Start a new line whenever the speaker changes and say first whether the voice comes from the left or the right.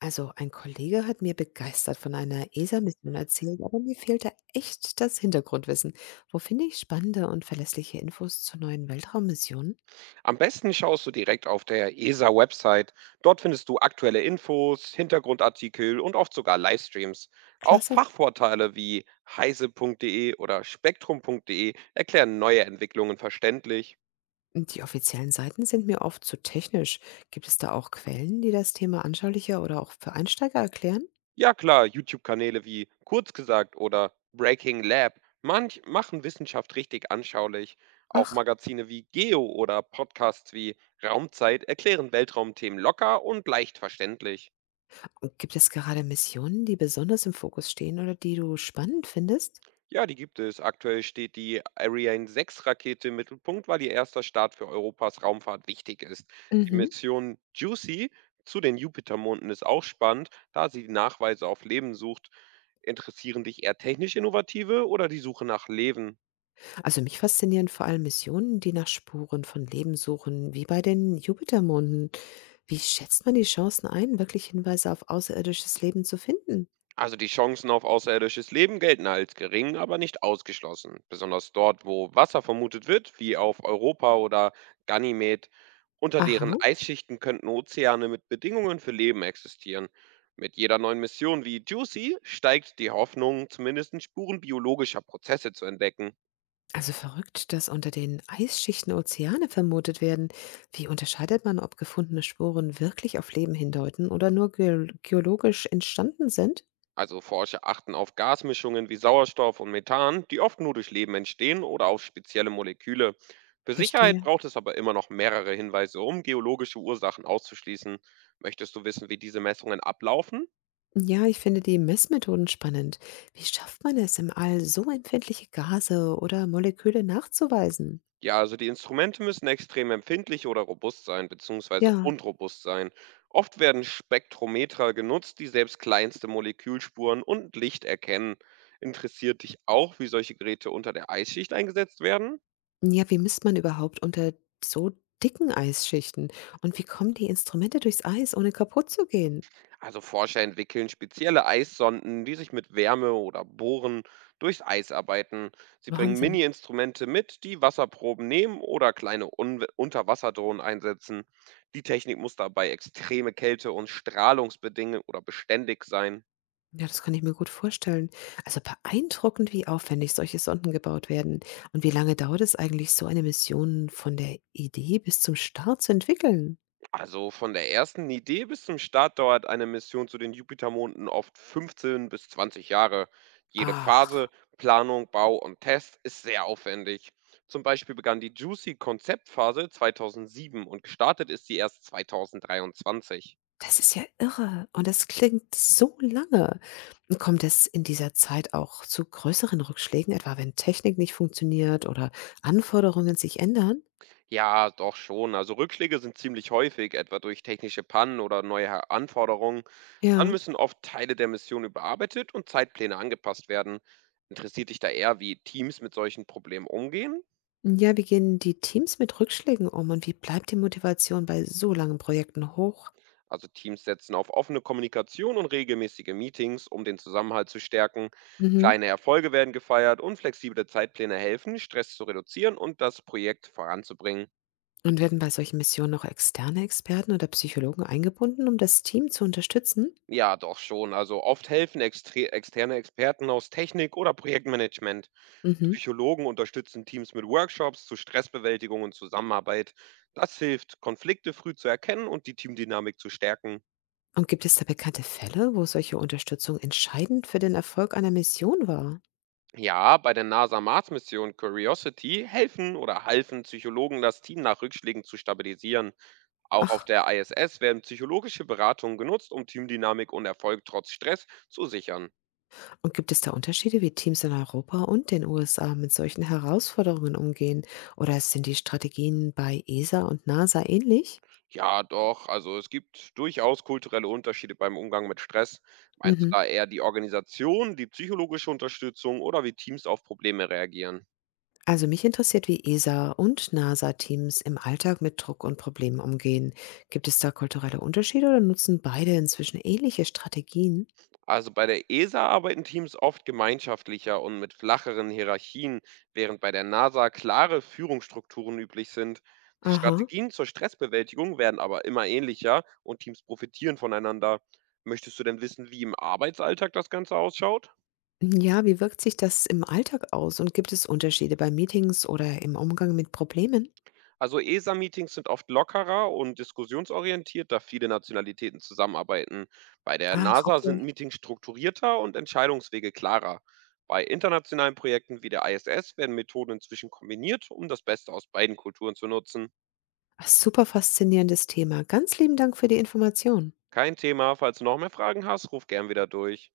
left: Also, ein Kollege hat mir begeistert von einer ESA-Mission erzählt, aber mir fehlt da echt das Hintergrundwissen. Wo finde ich spannende und verlässliche Infos zu neuen Weltraummissionen?
right: Am besten schaust du direkt auf der ESA-Website. Dort findest du aktuelle Infos, Hintergrundartikel und oft sogar Livestreams. Auch
left: Klasse.
right: Fachportale wie heise.de oder spektrum.de erklären neue Entwicklungen verständlich.
left: Die offiziellen Seiten sind mir oft zu technisch. Gibt es da auch Quellen, die das Thema anschaulicher oder auch für Einsteiger erklären?
right: Ja klar, YouTube-Kanäle wie Kurz gesagt oder Breaking Lab manch machen Wissenschaft richtig anschaulich. Auch
left: Ach,
right: Magazine wie Geo oder Podcasts wie Raumzeit erklären Weltraumthemen locker und leicht verständlich.
left: und gibt es gerade Missionen, die besonders im Fokus stehen oder die du spannend findest?
right: Ja, die gibt es. Aktuell steht die Ariane 6-Rakete im Mittelpunkt, weil ihr erster Start für Europas Raumfahrt wichtig ist. Die
left: Mhm.
right: Mission JUICY zu den Jupitermonden ist auch spannend, da sie die Nachweise auf Leben sucht. Interessieren dich eher technisch innovative oder die Suche nach Leben?
left: Also mich faszinieren vor allem Missionen, die nach Spuren von Leben suchen, wie bei den Jupitermonden. Wie schätzt man die Chancen ein, wirklich Hinweise auf außerirdisches Leben zu finden?
right: Also die Chancen auf außerirdisches Leben gelten als gering, aber nicht ausgeschlossen. Besonders dort, wo Wasser vermutet wird, wie auf Europa oder Ganymed. Unter deren
left: Aha,
right: Eisschichten könnten Ozeane mit Bedingungen für Leben existieren. Mit jeder neuen Mission wie Juicy steigt die Hoffnung, zumindest Spuren biologischer Prozesse zu entdecken.
left: also verrückt, dass unter den Eisschichten Ozeane vermutet werden. Wie unterscheidet man, ob gefundene Spuren wirklich auf Leben hindeuten oder nur geologisch entstanden sind?
right: Also Forscher achten auf Gasmischungen wie Sauerstoff und Methan, die oft nur durch Leben entstehen oder auf spezielle Moleküle. Für Sicherheit
left: Verstehe.
right: braucht es aber immer noch mehrere Hinweise, um geologische Ursachen auszuschließen. Möchtest du wissen, wie diese Messungen ablaufen?
left: Ja, ich finde die Messmethoden spannend. Wie schafft man es im All, so empfindliche Gase oder Moleküle nachzuweisen?
right: Ja, also die Instrumente müssen extrem empfindlich oder robust sein, beziehungsweise
left: Ja,
right: unrobust sein. Oft werden Spektrometer genutzt, die selbst kleinste Molekülspuren und Licht erkennen. Interessiert dich auch, wie solche Geräte unter der Eisschicht eingesetzt werden?
left: Ja, wie misst man überhaupt unter so dicken Eisschichten? Und wie kommen die Instrumente durchs Eis, ohne kaputt zu gehen?
right: Also Forscher entwickeln spezielle Eissonden, die sich mit Wärme oder Bohren durchs Eis arbeiten. Sie bringen
left: Wahnsinn.
right: Mini-Instrumente mit, die Wasserproben nehmen oder kleine Un Unterwasserdrohnen einsetzen. Die Technik muss dabei extreme Kälte und Strahlungsbedingungen oder beständig sein.
left: Ja, das kann ich mir gut vorstellen. Also beeindruckend, wie aufwendig solche Sonden gebaut werden. Und wie lange dauert es eigentlich, so eine Mission von der Idee bis zum Start zu entwickeln?
right: Also von der ersten Idee bis zum Start dauert eine Mission zu den Jupitermonden oft 15 bis 20 Jahre. Jede
left: Ach,
right: Phase, Planung, Bau und Test ist sehr aufwendig. Zum Beispiel begann die Juicy-Konzeptphase 2007 und gestartet ist sie erst 2023.
left: das ist ja irre. Und das klingt so lange. Und kommt es in dieser Zeit auch zu größeren Rückschlägen, etwa wenn Technik nicht funktioniert oder Anforderungen sich ändern?
right: Ja, doch schon. Also Rückschläge sind ziemlich häufig, etwa durch technische Pannen oder neue Anforderungen. Dann
left: Ja.
right: müssen oft Teile der Mission überarbeitet und Zeitpläne angepasst werden. Interessiert dich da eher, wie Teams mit solchen Problemen umgehen?
left: Ja, wie gehen die Teams mit Rückschlägen um und wie bleibt die Motivation bei so langen Projekten hoch?
right: Also Teams setzen auf offene Kommunikation und regelmäßige Meetings, um den Zusammenhalt zu stärken.
left: Mhm.
right: Kleine Erfolge werden gefeiert und flexible Zeitpläne helfen, Stress zu reduzieren und das Projekt voranzubringen.
left: Und werden bei solchen Missionen noch externe Experten oder Psychologen eingebunden, um das Team zu unterstützen?
right: Ja, doch schon. Also oft helfen externe Experten aus Technik oder Projektmanagement.
left: Mhm.
right: Psychologen unterstützen Teams mit Workshops zu Stressbewältigung und Zusammenarbeit. Das hilft, Konflikte früh zu erkennen und die Teamdynamik zu stärken.
left: Und gibt es da bekannte Fälle, wo solche Unterstützung entscheidend für den Erfolg einer Mission war?
right: Ja, bei der NASA-Mars-Mission Curiosity helfen oder halfen Psychologen, das Team nach Rückschlägen zu stabilisieren. Auch auf
left: Ach,
right: der ISS werden psychologische Beratungen genutzt, um Teamdynamik und Erfolg trotz Stress zu sichern.
left: und gibt es da Unterschiede, wie Teams in Europa und den USA mit solchen Herausforderungen umgehen? Oder sind die Strategien bei ESA und NASA ähnlich?
right: Ja, doch, also es gibt durchaus kulturelle Unterschiede beim Umgang mit Stress. Meinst du
left: Mhm.
right: da eher die Organisation, die psychologische Unterstützung oder wie Teams auf Probleme reagieren?
left: Also mich interessiert, wie ESA und NASA-Teams im Alltag mit Druck und Problemen umgehen. Gibt es da kulturelle Unterschiede oder nutzen beide inzwischen ähnliche Strategien?
right: Also bei der ESA arbeiten Teams oft gemeinschaftlicher und mit flacheren Hierarchien, während bei der NASA klare Führungsstrukturen üblich sind. Die
left: Aha.
right: Strategien zur Stressbewältigung werden aber immer ähnlicher und Teams profitieren voneinander. Möchtest du denn wissen, wie im Arbeitsalltag das Ganze ausschaut?
left: Ja, wie wirkt sich das im Alltag aus und gibt es Unterschiede bei Meetings oder im Umgang mit Problemen?
right: Also ESA-Meetings sind oft lockerer und diskussionsorientiert, da viele Nationalitäten zusammenarbeiten. Bei der
left: Ach,
right: NASA sind
left: okay.
right: Meetings strukturierter und Entscheidungswege klarer. Bei internationalen Projekten wie der ISS werden Methoden inzwischen kombiniert, um das Beste aus beiden Kulturen zu nutzen.
left: Super faszinierendes Thema. Ganz lieben Dank für die Information.
right: Kein Thema, falls du noch mehr Fragen hast, ruf gern wieder durch.